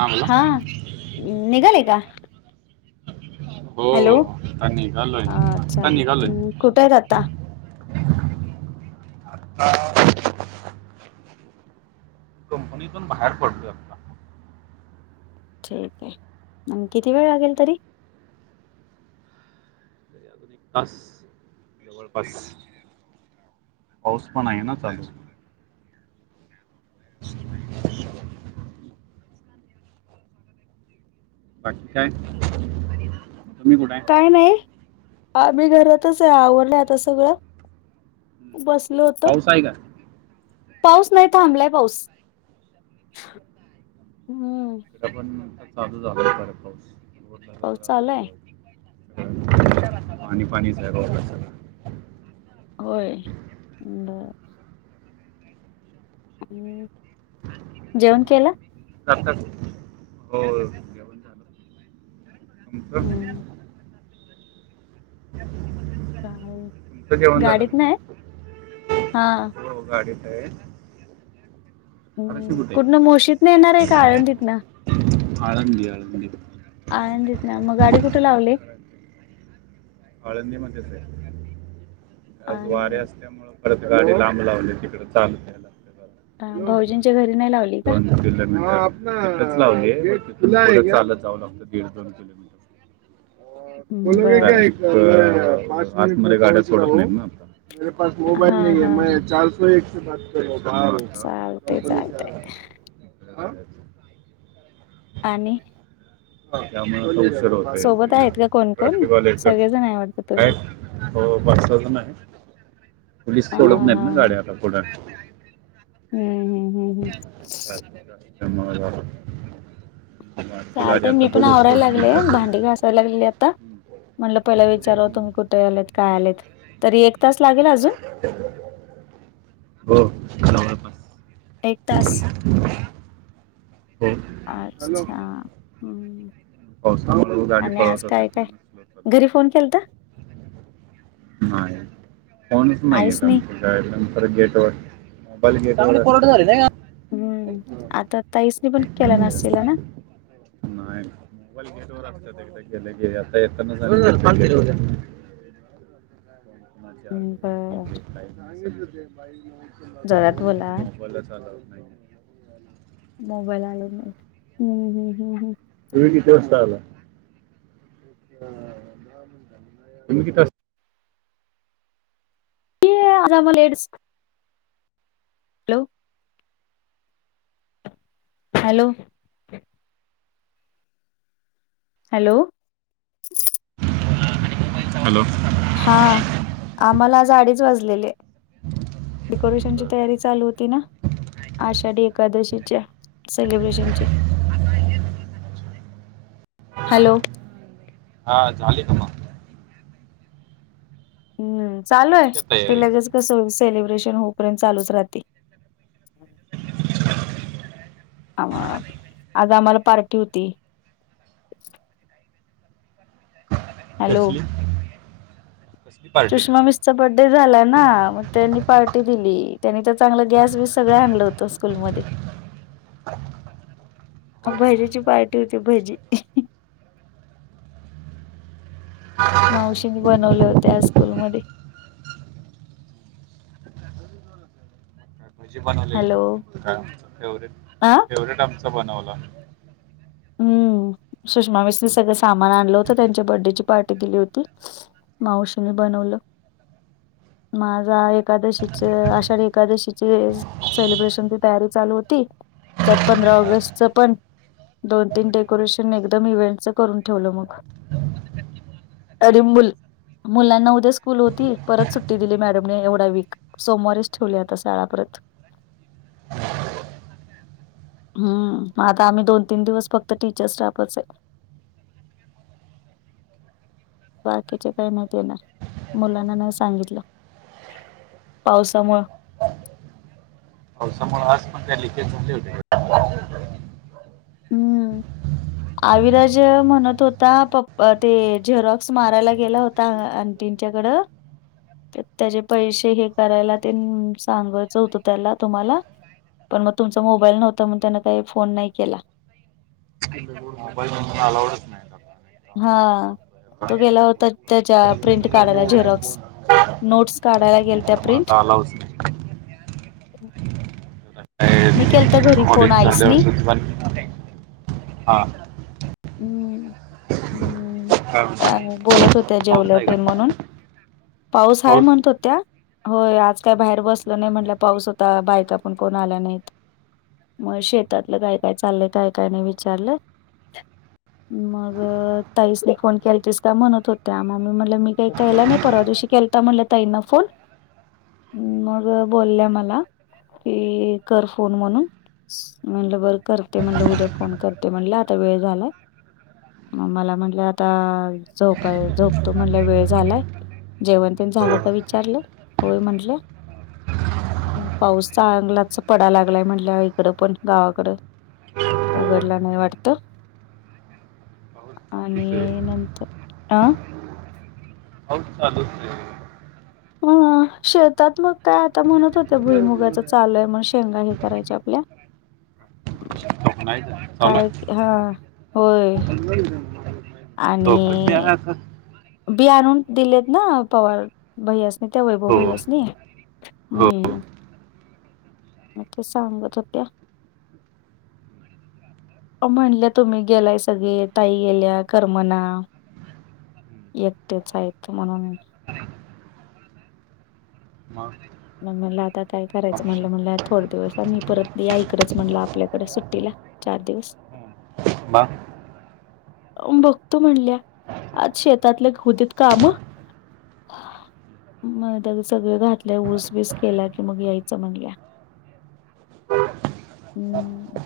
हम ह निघाले का हो हॅलो निघालोय अच्छा आता निघालोय हम्म, कुठे आहेेत आता कंपनीतून बाहेर पडतोय आता ठीक आहे मग किती वेळ लागेल तरी तास जवळपास पाऊस पण आहे ना चालेस [unintelligible] बाकी काय तुम्ही कुठ आहे काय नाही मी घरातच आहे आवरलं आता सगळं हम्म. बसल होत पाऊस आहे का पाऊस नाही थांबलाय पाऊस हम्म इकडे पण चालू झालाय बर पाऊस पाऊस चालू आहे पाणी पाणीच आहे हो सगळं होय ब जेवण केलं हो जेवण झालं तुमचं हम्म [unintelligible] चालेल तुमचं जेवण झालं गाडीत नाही का? हा हो गाडीत आहे आरशी हम्म कुठे पूर्ण मोशीत नाही येणार आहे का आळंदीत ना आळंधी आळंधी आनंदित ना मग गाडी कुठे लावली आळंदी मध्येच आहे आज वारे आळंदी असल्यामुळे परडत गाडी लांब लावली तिकड चालतेला भाऊजींच्या घरी [inaudible] नाही लावली का इथेच लावली ये चालत जावं लागत दीड दोन किलोमीटर बर [inaudible] हा हा हा [inaudible] चालतय कपनी चालतय आणि त्यामुळे रोड शरत सोबत आहेत का कोण कोण ट्रॅफिकवालेच सगळेजण आहे वाटत तुम्ही हो बसलो होतो न पोलीस हा सोडत नाहीत हा ना हा गाड्या आता पुढ हम्म हम् [inaudible] वाटते गाडी चालतय आता मी पण बघू आवरायला सोडली लागले तर भांडी घासायला लागली आता म्हणलं पहिला विचारव तुम्ही कुठे आलेत काय आलेत तरी एक तास लागेल अजून? [inaudible] हो. एक तास, [unintelligible] हॅलो, अच्छा हम्म पावसा गाडी आणि आज पळवतात, काय काय घरी फोन केलता [inaudible] [inaudible] ह, कोणीच नाही य आईसनी आ [unintelligible] हम्म आता ताईसनी पण केला नसेल ना, नायन, [unintelligible] आता येताना, कोण कोणाचे ह् आले बर [unintelligible] जरात फोन बोला, [inaudible] मोबाईलच आला नाही मोबाईल, [unintelligible] [unintelligible] आला, [inaudible] तुम्ही किती, [unintelligible] हॅलो, हॅलो, हॅलो, हॅलो, हा, आम्हाला आजडीच वाजलेले? डे [inaudible] कोरेशन ची तयारी चालू होती ना? आषाढी एकादशीच्या सेलिब्रेशनची. [inaudible] हॅलो, हा झाले त म, हम्म चालू आहे झाली का ते तयारी लगेच कस सेलिब्रेशन होऊपर्यंत चालूच राहते, आ आज आम्हाला पार्टी होती. हॅलो कसली, [inaudible] पार्टी चष्मा हो वीस बर्डे झाला ना मग त्यांनी पार्टी दिली, त्यांनी त्या चांगलं गॅस बीस सगळं आणलं होतं स्कूलमध्ये. [unintelligible] [unintelligible] का? भजीची पार्टी होती भजी. मावशीनी बनवले होत्या स्कूलमध्ये, [unintelligible] हॅलो आ फेवरेट आमचा बनवला, हम्म सुषमा विसने सगळं सामान आणलं होतं त्यांच्या बर्डेची पार्टी दिली होती. मावशीने बनवलं [inaudible] माझा आहेत. एकादशीचे आषाढी एकादशीचे सेलिब्रेशनची तयारी चालू होती त्यात पंधरा अं, ऑगस्टच पण दोन तीन डेकोरेशन एकदम इव्हेंटचं करून ठेवलं मग अडीबुल मुलांना उद्या स्कूल होती परत सुट्टी दिली मॅडमने एवढा वीक. सोमवारीच ठेवले आता शळा परत, [inaudible] [inaudible] हम्म मग आता आम्ही दोन तीन दिवस फक्त टीचर स्टाफच आहे. बाकीचे काही नाहीत येणार मुलांना नाही सांगितलं, [inaudible] पावसामु. हो समोर आज पण काय लकेजनले होे, हम्म. आविराज म्हणत होता, पप्पा ते झेरॉक्स मारायला गेला होता. त्यांच्याकडं. त्याचे पैसे हे करायला ते सांगवायचं होतं त्याला तुम्हाला. पण मग तुमचा मोबाईल नव्हतं मग त्यान काही फोन नाही केला. [unintelligible] मोबाईल मधी अलाउडच नाही हा तो गेला होता [unintelligible] त्याच्या प्रिंट काढायला झेरॉक्स [inaudible] नोट्स काढाय लागेल. म आता आलाच नाही. मी केलता घरी ऑडिट फोन झाल्यावर आईसनी. सुद्धा हा अम्म काय म्हणतो अम्म बोलत होत्या, पाऊस जेवल आहे ते का म्हणून. पाऊस हाय, म्हणत होत्या. होय, आज काय बाहेर बसलो नाही म्हणल्या, पाऊस होता, बायका पण कोण आला नाही. म शेतातलं काय काय चाललंय, काय काय नाही विचारलं. मग ताईसीनी फोन केलतीस का? म्हणत होत्या, म मी म्हणल मी काही केला नाही, परवा दिवशी केल ता म्हणल्या ताईंना फोन, मग बोलल्या मला कि कर फोन म्हणून. म्हणलं बर करते, म्हणलं उद्या फोन करते म्हणले, आता वेळ झालाय. मला म्हणलं, आता झोपाय झोपतो म्हणल, वेळ झालाय. जेवण ते झालं का विचारलं, होय म्हंणल्या. पाऊस चागलाच पडा लागलाय म्हणल्या इकडं पण, गावाकड उघडला नाही वाटत. ब [inaudible] आणि नंतर, अ. पाऊस चालूचे. ह, शेतातल काय आता म्हणत होते, भुईमुगाच चालूये म शेंगा हे करायची आपल्या. ह [unintelligible] काय हा, होय. आहे तो क त्या आणि [inaudible] बी आण आणून दिलेत ना, पवार भै्यासनी, त्या वैभव हो भै्यासनी. हो हम्म, म ते सांगत होत्या. म्हणल्या तुम्ही गेलाय सगळे, ताई गेल्या करमणा. एकट्याच हायेत म्हणून. मग. मग मला आता काय करायचं ऑप्शन म्हणलं, म्हणलं थोड दिवस मी परत या ईकडच म्हणलं, आपल्याकडे सुट्टीला. चार दिवस. म. [unintelligible] बघतो म्हणल्या, आज शेतातल्या होते काम. म्हण त्यान सगळे घातले ऊस ऊस केला कि मग यायच म्हणल्या, हम्म.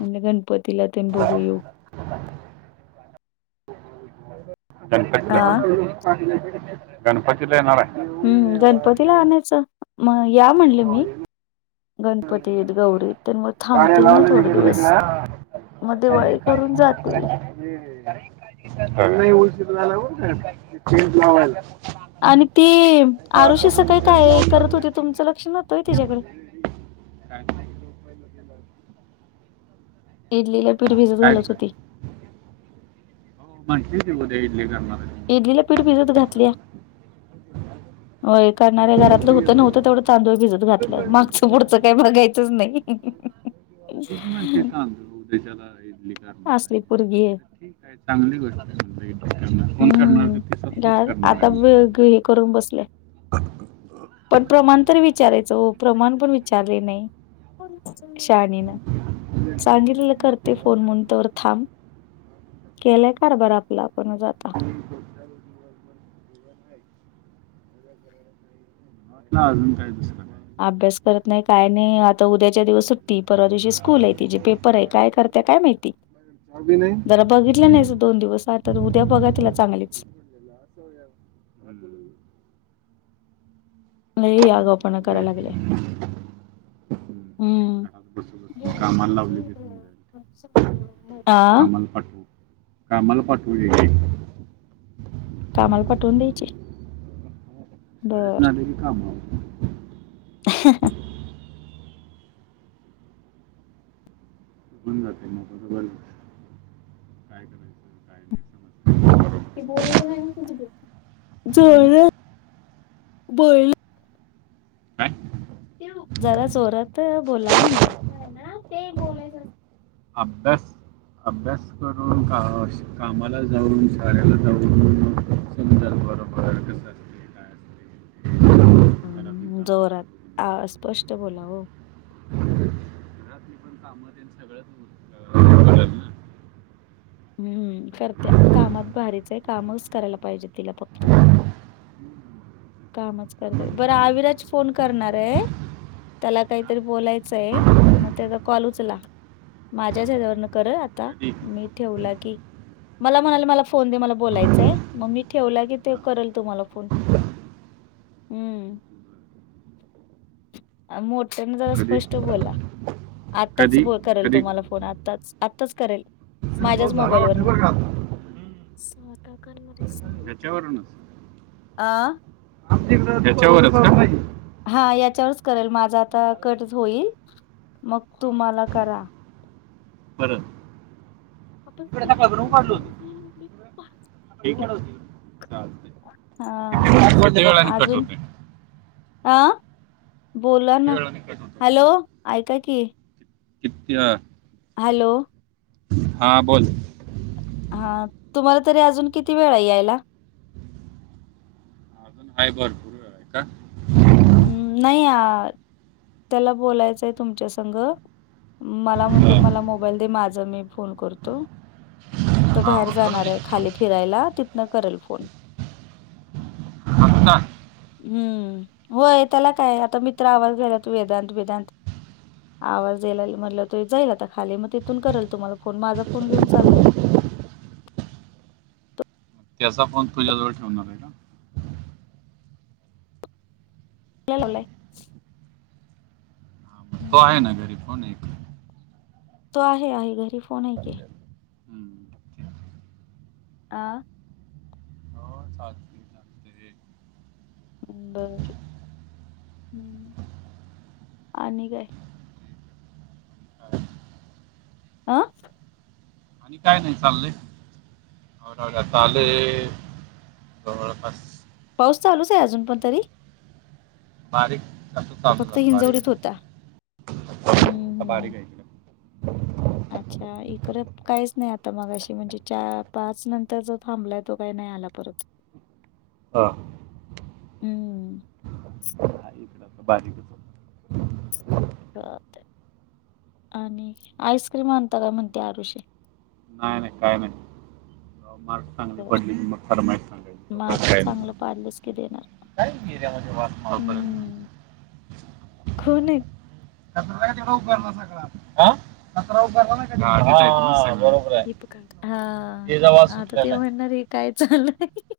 म्हणले गणपतीला तेन बघू येऊ. आ गणपतीला, गणपतीला येणारेय. हम्म, गणपतीला आणायचं. मग या म्हणले मी, गणपतीत गौरीत. तर मग गाड्या थांबतील ना लावल्या थोडे इकडे दिवस, तिकडं मग दिवाळी करून जातील. उलशीर झाला ब चेंज लावाला. [inaudible] [unintelligible] आणि ते, आरुषी सकाळी टेंट काय लावून करत टाकले होती, तुमचं लक्ष नव्हत होय त्याच्याकड. [inaudible] इडलीला पीट भिजत काय घालत होती. म्हटली ती, उद्या इडली करणारे. इडलीला पीठ भिजत घातलीया. हो करणार्या घरातलं होतं नवतं तेवढं तांदूळ बीजतं ठीक घातलं मागचं पुढचं काही आहे. मागायचंच नाही शला अससलीपूर घी ठीक आहे चांगली गोष्ट म्हण करणार कोण करणार तर हम्म ते स्तच गार करणार आता ब आहेम ग हे करून बसले पण प्रमाण तर विचारायचं हो प्रमाण पण विचारले नाही शाणीन सांगितलेलं करते फोन म्हून तवर थांब केलंय कार बर आपला आपण जा हो अजून काय दिसत नाही अभ्यास करत नाही काय नाही आता उद्याच्या दिवस सुट्ट परवा दिवशी स्कूल आहे ति जे पेप काय करत काय माहिती चावी नाही जरा बघितलं नाही हम्म. दोन दिवस आता उद्या बघा तिला चांगलीच हश हो या हज नाही यागपणा दोघे. करायला लागले हम्म. हम्म घरात बसून बसून कामाला लावली की समजायला हा कामाला पाठवू कामाला पाठव कामाला पाठवून द्यायची सळे बर सनाले की काम आ ह पण जातय मोक बर काय करायचं काय नाही समजतं बरोबर ज हम्म. बल काय जरा जोरात बोला म्हणलं ते बोलायचं अब्बस अभ्यास करून का कामाला जाऊन शहराला जाऊन च बरोबर असते काय असते घरातली कामं करून जोरात स्पष्ट बोलाव काम त्यां सगळंच हो हम्म करत कामात भारीचंय कामच करायला पाहिजे तिला फक्त कामच करते कामालाच बरं लावायचं आविराज फोन करणार आहे त्याला का? काहीतरी बोलायचं आहे मग त्याचा कॉल उचला हा. माझ्याच हच्यावरन कर आता कधी मी ठेवला की मला म्हणाले मला फोन दे मला बोलायचाय मग मी ठेवला की ते हां करेल तुम्हाला फोन हम्म मोठ्याने जरा कधी स्पष्ट बोला आताच कधी करेल कधी तुम्हाला फोन आ आच करेल तिकडे माझ्याच पाऊस झाला मोबाल व वाटते बरं का आता त्याच्यावरूनच त्याच्यावरच हा याच्यावरच करेल माझा आता कटच होईल मग तुम्हाला करा परं आपण स्कॅन करून परे जाईल म्हे कड होती चालते हा अजून होते हा बोला किती ना वेळाने कट होते हॅलो ऐका की किती्या हॅलो हा बोल हा तुम्हाला तरी अजून किती वेळा यायला? हाय भरपुर आहे का. हम्म नाही या त्याला बोलायचंय तुमच्या संघ. मला म्हणते मला मोबाईल दे माझा मी फोन करतो. तो हा बाहेर मग करू जाणार दे आहे की खाली फिरायला तिथन करेल फोन ना हम्म होय त्याला काय आता मित्र आवाज गला तू वेदांत वेदांत आवाज याला म्हटलं त जाईलता खाली म तिथून करेल तुम्हाला फोन माझा फोन घेऊन चाललाय. त्याचा फोन तुझ्याजवळ ठेवणार आहे का? लाले हा, मग तो आहे हम्म ना गरीब कोणी तो आहे आहे घरी फोन आहेऐ की, हम्म. आ ह बर हम् आणि काय आणि आं आणि काय नाही चाललंय आवडवड हम्म. चालेय जवळपास पाऊस चालूच आहे अजून पण तरी बारीक पाणी का चालू फक्त झाला बारीक हिंजवडीत होता हम्म हम्म हम्म आहे. अच्छा इकडे काहीच नाही आता मग अशी म्हणजे चार पाच नंतर जो थांबलाय तो काही नाही आला. परत हा हम्म बाारी [inaudible] आणि आईस्क्रीम आणता काय म्हणते आरुशी.. नाही नाही काय नाही. चांगली बर पडली मी मग फरमाईत सांगाय प्रक मार्क काय ना चांगलं पाडलेस की देणार काय एर्यामध्ये वासमापर्य हम्म कोण आहेत? कचरा का तेवढा उभारला सगळा कचरा उभारला ना काव दीपकां हा आता ते म्हणणार आहे काय चालंय.